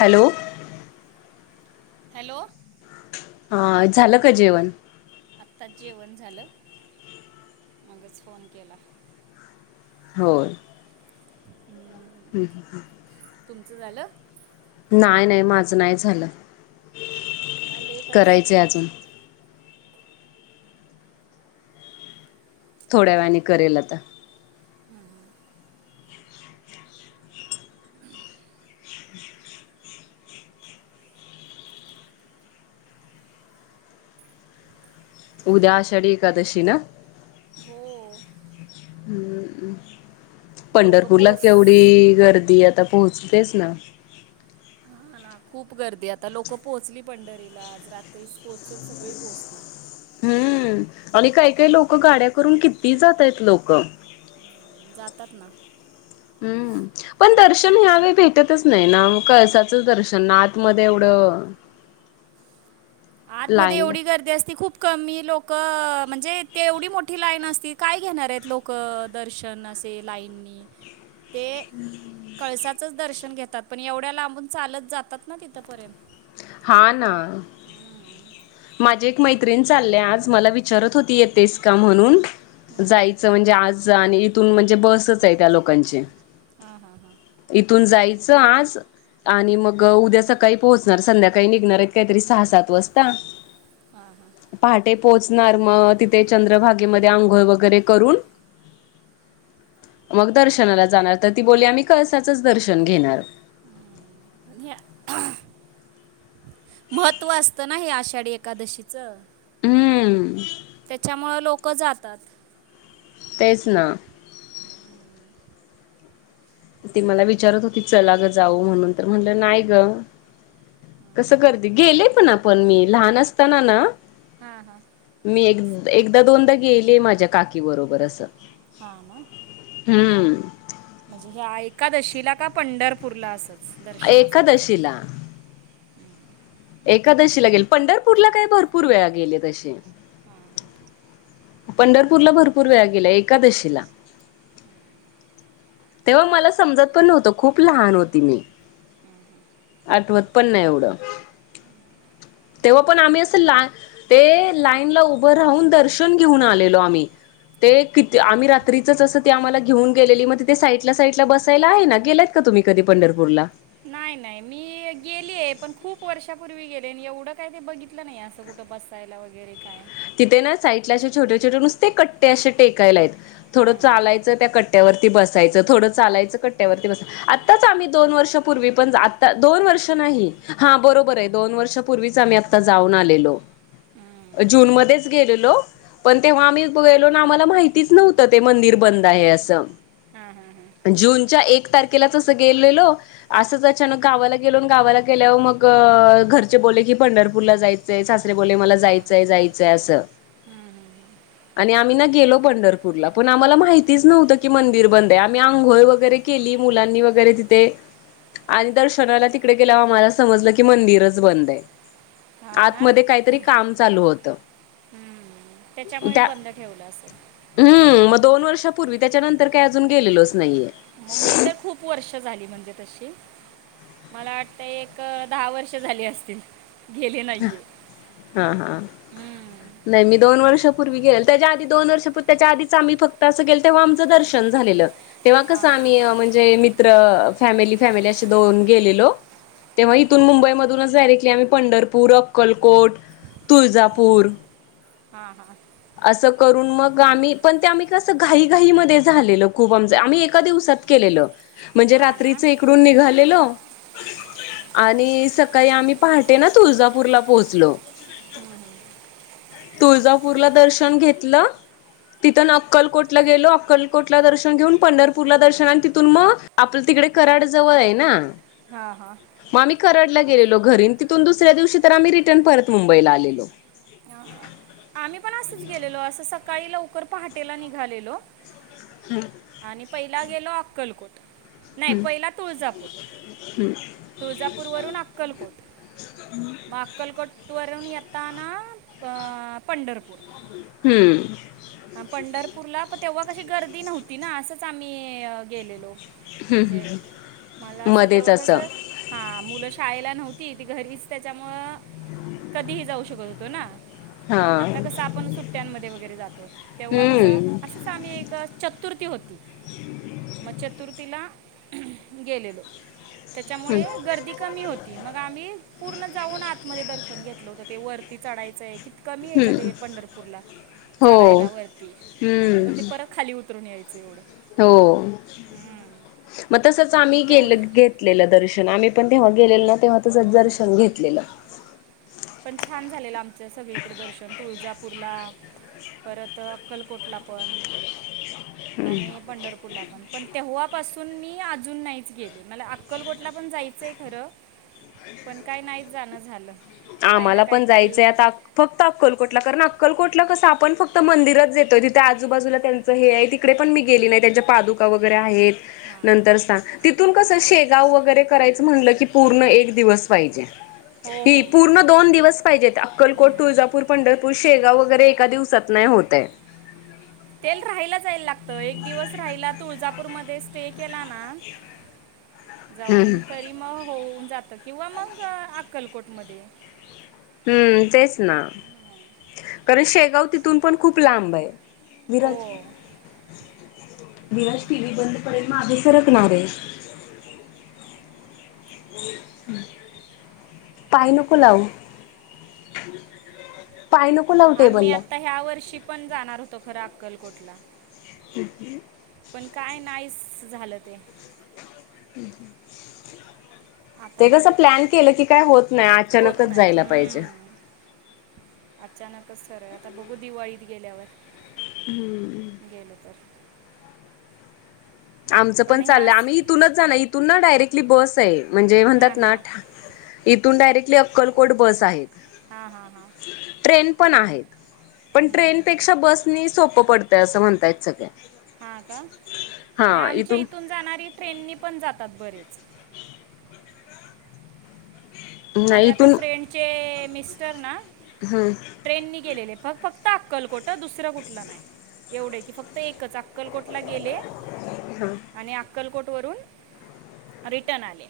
Hello. Hello. हा, झालं का जेवण? आत्ताच जेवण झालं. मगंच फोन केला. होय. हम्म. [unintelligible] तुमचं झालं? नाही नाही, माझं नाही झालं. हा लेट आज करायचं अजून. थोड्यावेळानी करेल आता. [unintelligible] उद्या आषाढी एकादशी ना? हो लोक पंढरपूरला पोच केवंढी गर्दी आता पोहोचतेच ना. ह ना, खूप गर्दी आता लोकं पोहोचली पंढरीला. आज रात्री पोहोचेल. सगळी पोहोचतील. हम्म आणि काही काही लोक गाड्या करून किती जातयं आहेत लोक. हम्म, जातात ना. हम्म. पण दर्शन ह्यावेळी भेटतच नाही ना, कळसाचं दर्शन आतमध्ये एवढं. आंतमध्यें लाईन ला एवढी गर्दी असती खूंप कमी लोकं म्हणजे ते एवढी मोठी लाईन असती कायं घेणारं आहेतं लोकं दर्शन असे लाईंनी ते कळसाचंच दर्शन घेतांत पणं एवढ्यां लांबूंन चालतं जातांत नां तिथंपर्यंत हां नां हम्मं माझे एक मैत्रीण चालले आंज मलां विचारतं होती येतेस कां म्हणूंन हम्म, हम्म. जायचं म्हणजे आंज आणि इथूंन म्हणजे बसचं आहे त्यां लोकांची हां हां हां इथूंन जायचं आंज आणि मंग उद्यां सकाळीं पोहोचणारं संध्याकाळी कांहीं निघणारं आहेतं कांहीं तरी सहा सात वाजतां हां हां पहाटे पोहोचणारं मंग तिथे चंद्रभागेमध्यें आंघोळ वगैरें करूंन मंग दर्शनांला जाणारं तरं ती बोलली आम्हीं कडसांचचं दर्शन घेणारं आणि महत्त्वं असतंना हे आषाढी एकादशीचं हम्मं त्यांच्यामुळे लोकं जातांत तेचं नां ती मलां विचारतं होती चलां गं जाऊं म्हणूंन तरं म्हटलं नाहीं गं कसं करते गेले पणं आपणं मी लहांन असतांना नां हां हां मी एक एकदाचं दोनदा चं गेलिये माझ्यां काकी बरोबर असं. हां नां. हम्मं. म्हणजे ह्यां एकादशीला कां पंढरपूरला असंच दर्शनांसाठी फक्तं. एकादशीला एकादशीला गेले, पंढरपूरला कायं भरंपूर वेळां गेले तशी. हम्मं पंढरपूरला भरंपूर वेळां गेले एकादशीला तेव्हां मलां समजतं पणं नव्हतं खूंप लहांन होती मी. आठवतं पणं नाहीं एवढं तेव्हां पणं आम्हीं असं लां ते लाईन लां उभं राहूंन दर्शन घेऊंन आलेलो आम्हीं. ते किती आम्हीं रात्रीचं असं ते आम्हांला घेऊंन गेलेली मंग तिथे साईडंला साईडंला बसायंला आहे नां, गेल्या जातां कां तुम्हीं कधीं पंढरपूंरला? नांय नांय मी गेलिये पणं खूंप वर्षापूर्वी गेले, एवढं कायं ते बघितलं नाहीं असं कुठे बसांयला वगैरें कायं. तिथे नां साईडंला असे छोटे छोटे नुसते कट्टे असे टेकायला आहेतं थोडं हां हां चालायचं त्यां कट्ट्यांवर ती बसायचं थोडं चालायचं कट्ट्यांवर ती बसायचं. आत्ताचं आम्हीं दोन वर्षांपूर्वी पणं आंता दोन वर्ष नाहीं हां बरोबर आहे दोन वर्षापूर्वीच आम्हीं आंता जाऊंन आलेलो. हम्म. जूंन मध्ये गेलो पणं तेंव्हां आम्हीं गेलो नां आम्हांला माहितीचं नव्हतं ते मंदिर बंद आहे असं. हां हां हां जूनच्यां एक तारखेला चं असं गेलेलो. असंच अचांनक गावांला गेलो, अनं गावांला गेल्यांवर मंग घरचे बोले की पंढरपूरला जायचंय सासरे बोलले मलां जायचंय जायचंय असं. हम्मं हम्मं आणि आम्ही नां गेलो पंढरपूरला, पण आम्हाला माहितीच नव्हतं की मंदिर बंदयं आम्ही आंघोळ वगैरे केली मुलांनी वगैरे तिथे आणि दर्शनाला तिकडे गेल्यावर आम्हाला समजलं की मंदिरच बंदयं हां आत ना मध्ये काहीतरी काम चालू होतं. हम्म. त्याच्यामुळेच बंद ठेवलं असेल. हुं मग दोन वर्षापूर्वी त्याच्यानंतर काही अजून गेलेलोच नाहीये. मग मी तर खूप वर्ष झाली म्हणजे तशी मला वाटतंय एक दहा वर्ष झाली असतील. गेले हां नाहीये हांहां हम्म. नाही मी दोन वर्षपूर्वी गेलते, त्याच्या आधी दोन वर्ष परत त्याच्या आधीच आम्ही फक्त असं गेले, तेव्हा आमचं दर्शन झालेलं. तेव्हा हा कसं आम्ही म्हणजे मित्र फॅमिली, फॅमिली अशी दोन गेलेलो तेव्हा हा इथून मुंबईमधूनच डायरेक्टली आम्ही पंढर पूर, अक्कलकोट, तुळजापूर हां हां. अंस करून मग आम्ही पण ते आम्ही कसं घाई घाई मध्ये झालेलं खूप आमचं आम्ही एका दिवसात केलेलं, म्हणजे हा ना रात्रीच इकडून निघालेलो आणि सकाळी आम्ही पहाटे नां तुळजापूरला पोहोचलो. तुळजापूरला दर्शन घेतलं तिथून अक्कलकोटला गेलो, अक्कलकोटला दर्शन घेऊन, पंढरपूरला दर्शन आणि तिथून म आपलं तिकडे कराड जवळायं नां हां हां. म आम्ही करडला गेलेलो घरी, तिथून दुसऱ्या दिवशी तर आम्ही रिटर्न परत मुंबईला आलेलो. हां. आम्ही पण असंच गेलेलो, असं सकाळी लवकर पहाटेला निघालेलो हां. आणि पहिला गेलो अक्कलकोट, नाय हम्म पहिला तुळजापूर तुळजापूरवरून आक्कलकोट, मग आक्कलको टवरून येताना पंढरपूर हुं. हां पंढरपूरला प तेव्हा कशी गर्दी नव्हती ना असंच आम्ही अं गेलेलो. हम्म म्हणजे, मला हम्म असं मध्येच तेव्हा कसं हां मुलं शाळेला नव्हती ती घरीच त्याच्यामुळं कधीही जाऊ शकत होतो नां हा आता कसं आपण सुट्ट्यांनमध्ये वगैरे जातो तेव्हा कसं हम्म असतच आम्ही एक चतुर्थी होती म चतुर्थीला गेलेलो हम्म त्याच्यामुळे गर्दी कमी हो ते मग आम्ही पूर्ण जाऊन आतमध्ये दर्शन घेतलं होत ते वरती चढायचंय कमीयं का ते हम्म पंढरपूरला हो चढायला वरती आणि मग ते परत खाली उतरून यायचं एवढं हों हम्म. मग तसंच आम्ही मग तेवढं गेलत घेत घेतलं दर्शन आम्ही पण तेव्हा गेलेलो ना तेव्हा तच दर्शन घेतलेलं. पण छान झालेलं आमचं सगळीकडं दर्शन तुळजापूरला परत अक्कलकोटला पण आणि पंढरपूरला पण पण तेव्हापासून मी अजून नाहीच गेली मला अक्कलकोटला पण जायचं आहे खरं. पण काय नाही जाणं झालं काही आम्हाला ना पण काहीतरी जायचंय आता फक्त अक्कलकोटला कारण अक्कलकोटला कसं आपण फक्त मंदिरच जातोय तिथे आजूबाजूला हे आहे तिकडे पण मी गेली नाही त्यांच्या पादुका वगैरे आहेत हां नंतर सांग तीथून कस शेगाव वगैरे कराय म्हणलं की पूर्ण एक दिवस पाहिजे. हो ही हो पूर्ण दोन दिवस पाहिजेत अक्कलकोट, हम्म. तुळजापूर, पंढरपूर, शेगाव वगैरे एका दिवसात नाही होतय. तेल राहायला जायला लागत एक दिवस राहिला तर तुळजापूरमध्ये स्टे केला ना हम्म जाऊन तरी मग होऊन जात किंवा मग अक्कलकोट मध्ये हम्म तेच ना कारण शेगाव तिथून पण खूप लांब आहे. विराज हो विराज टी वही बंद पडेल. मागे सरकणारे. पाय नको लाऊ. पाय नको लावू आम्ही टेबलला आता ह्या वर्षी पण जाणार होतो खरं अक्कलकोटला. हे [inaudible] पण काय नाहीस झालं ते. [inaudible] आता ते कसं बघू, प्लॅन केलं की काय होत नाही होत अचानकच नाही. जायला पाहिजे हम्म.. अचानकच ठरय आता बघू दिवाळीत गेल्यावर हम्म.. गेलो तर.. आमचं पण हे चाललंय अस आम्ही इथूनच जाणार इथून ना डायरेक्टली बस आहे म्हणजे हां म्हणतात ना हां इथून डायरेक्टली अक्कलकोट बस आहेत हा हा हा.. ट्रेन पण आहेत पण ट्रेनपेक्षा बस [inaudible] सोपं पडतय असं म्हणतायेत सगळे हा का नाही आमच्या इथून जाणारी ट्रेननी पण जातात बरेच नाही माझ्या आता इथून फ्रेंडचे मिस्टर ना हम्म.. ट्रेननी गेलेले बग, फक्त अक्कलकोटं दुसरं कुठलं नाही. एवढे की फक्त एकच अक्कलकोटला गेले हा.. आणि अक्कलकोटवरून रिटर्न आले.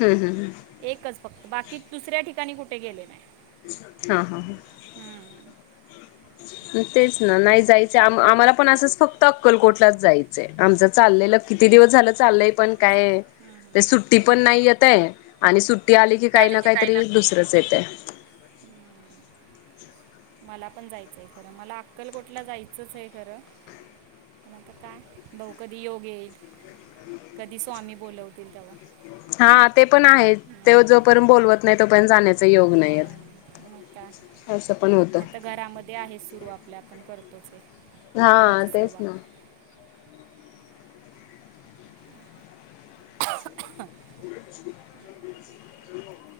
हम् हम् ह. एकच फक्त बाकी दुसऱ्या ठिकाणी कुठे गेले नाही. हा हा ह.. हम्म. तेच ना नाही जायचं आ आम्हाला पण असंच फक्त अक्कलकोटलाच जायचंय आमचं चाललेलं किती दिवस झालं चाललय पण काय ते सुट्टी पण नाही येतय. आणि सुट्टी आली की काही ना काही तरी दुसरंच येतय. मला पण जायचंय खरं मला अक्कलकोटला जायचंच आहे खरं. पण आता काय बघू कधी योग येईल कधी स्वामी बोलवतील तेव्हा. हा ते पण आहे ते जोपर्यंत बोलवत नाही तोपर्यंत जाण्याचे योग नाहीेत मग काय नाहीतर घरामध्ये आहे सुरू आपल्या आपण करतोच आहे हा त्यांची तेच सेवा. ना [unintelligible]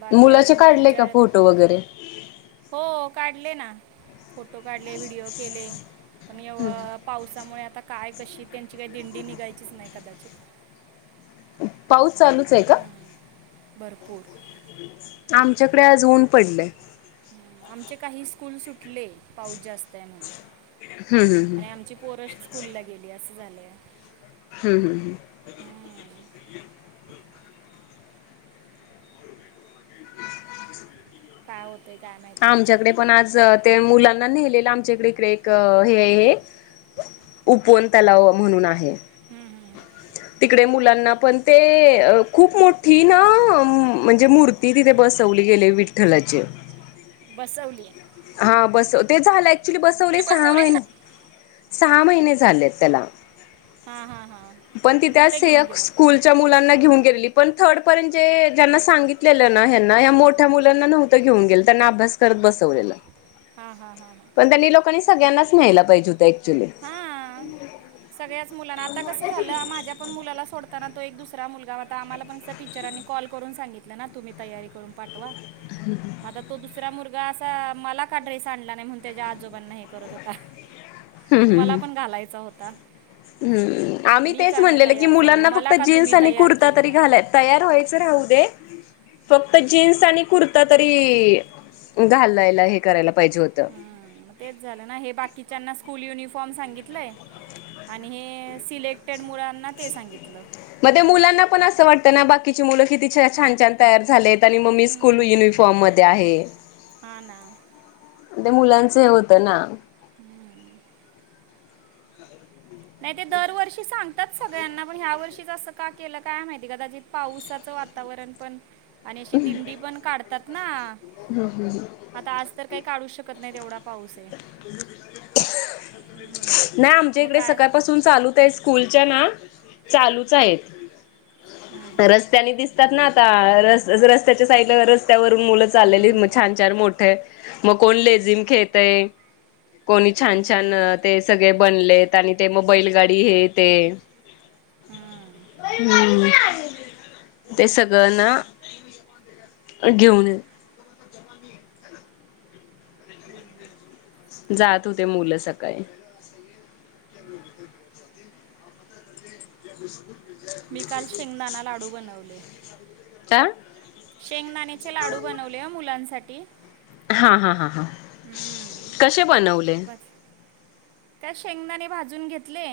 बाकी मुलाचे अजून काढलेय का तुमच्याकडे फोटो वगैरे. हो काढले ना, फोटो काढले व्हिडिओ केले. पण एव पावसामुळे, आता काय कशी त्यांची काही दिंडी निघायचीच नाही कदाचित. पाऊस चालूच आहे का. भरपूर. आमच्याकडे आज ऊन पडलय. आमचे काही स्कूल सुटले, पाऊस जास्त आहे म्हणून. हम्, हम्, ह. आणि आमची पोरं स्कूलला गेली असं झालंय. हम्, हम्, ह. काय होतेय काय माहित. आमच्याकडे पण आज ते मुलांना नेलेल, आमच्याकडे इकडे एक हे हे उपवन तलाव म्हणून आहे. हम्म, हम्म, हम्म. तिकडे मुलांना पण ते अ खूप मोठी ना म्हणजे, मूर्ती तिथे बसवली गेलीय विठ्ठलाची. बसवलीय. हा, बसव ते झालं, ऍक्च्युली बसवले सहा महिने सहा महिने झाले त्याला, हां हां हां पण तिथ मग तिथे घेऊन एक गेले स्कूल मुलांना घेऊन गेलेली. पण थर्ड पर्यंत, जे ज्यांना सांगितलेले ना ह्यांना या मोठ्या मुलांना नव्हत ते घेऊन गेल, त्यांना अभ्यास करत बसवलेलं हा, हा, हा, हा. पण त्यांनी लोकांनी सगळ्यांनाच न्यायला पाहिजे होतं. ऍक्च्युली हा सगळ्याच मुलांना आता कसं झालं, माझ्या पण मुलाला सोडताना तो एक दुसरा मुलगा होता. आम्हाला पण टीचरांनी कॉल करून सांगितलं ना, तुम्ही तयारी करून पाठवा. हम्. आता तो दुसरा मुलगा असा मला का ड्रेस आणला नाही, म्हणून त्याच्या आजोबांना हे करत होता. मला पण घालायचा होता. ह्, आम्ही मी तेच का नाही म्हणलेल, की तयार झालो मुलांना फक्त मला का जीन्स तुम्ही आणि तयार कुर्ता केलं तरी नाही घालायचं. तयार व्हायचं राहुदे. फक्त जीन्स आणि कुर्ता तरी घालायला, हे करायला पाहिजे होतं. हं, मग तेच झालं ना हे बाकीच्यांना स्कूल युनिफॉर्म सांगितलंय आणि हे सिलेक्टेड मुलांना ते सांगितलं. मग तेमुलांना पण असं वाटतं ना, बाकीची मुलं किती छान छान तयार झालेत. आणि मग मी स्कूल हम्म, युनिफॉर्म मध्ये आहे. हा ना. ते मुलांचं हे होतं ना. हम्म. नाही, ते दरवर्षी सांग तात सगळ्यांना. पण ह्या वर्षीच असं का केलं काय माहिती कदाचित पावसाचं वातावरण पण आणि अशी दिंडी पण काढतात ना. हम्म, हम्म, हम्म. आता आज तर काही काढू शकत नाही, एवढा पाऊस आहे हम्म. नाही, आमच्या मग इकडे काय सकाळ पासून चालूच आहे. स्कूलच्या ना चालूच आहेत. हम्म, हम्म. रस्त्याने दिसतात ना आता. रस्त्याच्या साईड रस्त्यावरून मुलं चाललेली मग हम्म, छान, छान मोठे मग कोण लेझिम खेळेतय कोणी छान, हम्म, छान ते सगळे बनलेत आणि ते मग बैलगाडी हे ते हम्म. हम्म ते सगळ्यांना घेऊन य [unintelligible] जात होते मुलं सकाळी [unintelligible] [unintelligible] मी काल शेंगदाणा लाडू बनवले आ शेंगदाणेचे लाडू बनवले ओ मुलांसाठी हां, हां, हां, हां हम्म. कसे बनवले बस काय शेंगदाने भाजून घेतले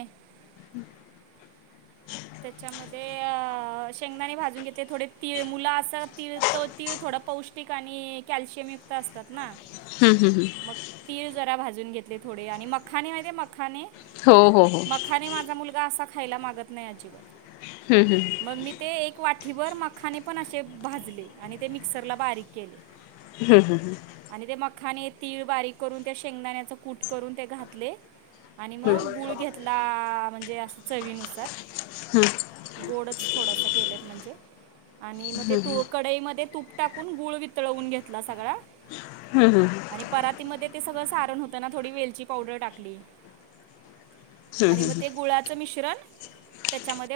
[unintelligible] त्याच्यामध्ये शेंगदाणे भाजून घेतले थोडे तीळ मुलं असं तीळ तर तिळ थोडं पौष्टिक आणि कॅल्शियमयुक्त असतात ना हम, हम, हम मग तीळ जरा भाजून घेतले थोडे आणि मखाने माहिती मखाने हो हो हो मखाने माझा मुलगा असा खायला मागत नाही अजिबात हम्म, हम्म मग मी ते एक वाटीभर मखाने पण असे भाजले आणि ते मिक्सरला बारीक केले हम, हम ह आणि ते मखाने, तीळ बारीक करून त्या शेंगदाण्याचा कूट करून ते घातले आणि मग गूळ घेतला आ म्हणजे असं चवीनुसार हम्म गोडच थोडस केलेत म्हणजे आणि मग ते तू कडईमध्ये तुप टाकून गुळ वितळवून घेतला सगळा हम, हम आणि परातीमध्ये ते सगळं सारण होतं ना थोडी वेलची पावडर टाकली आणि मग हम्म ते गुळाच मिश्रण त्याच्यामध्ये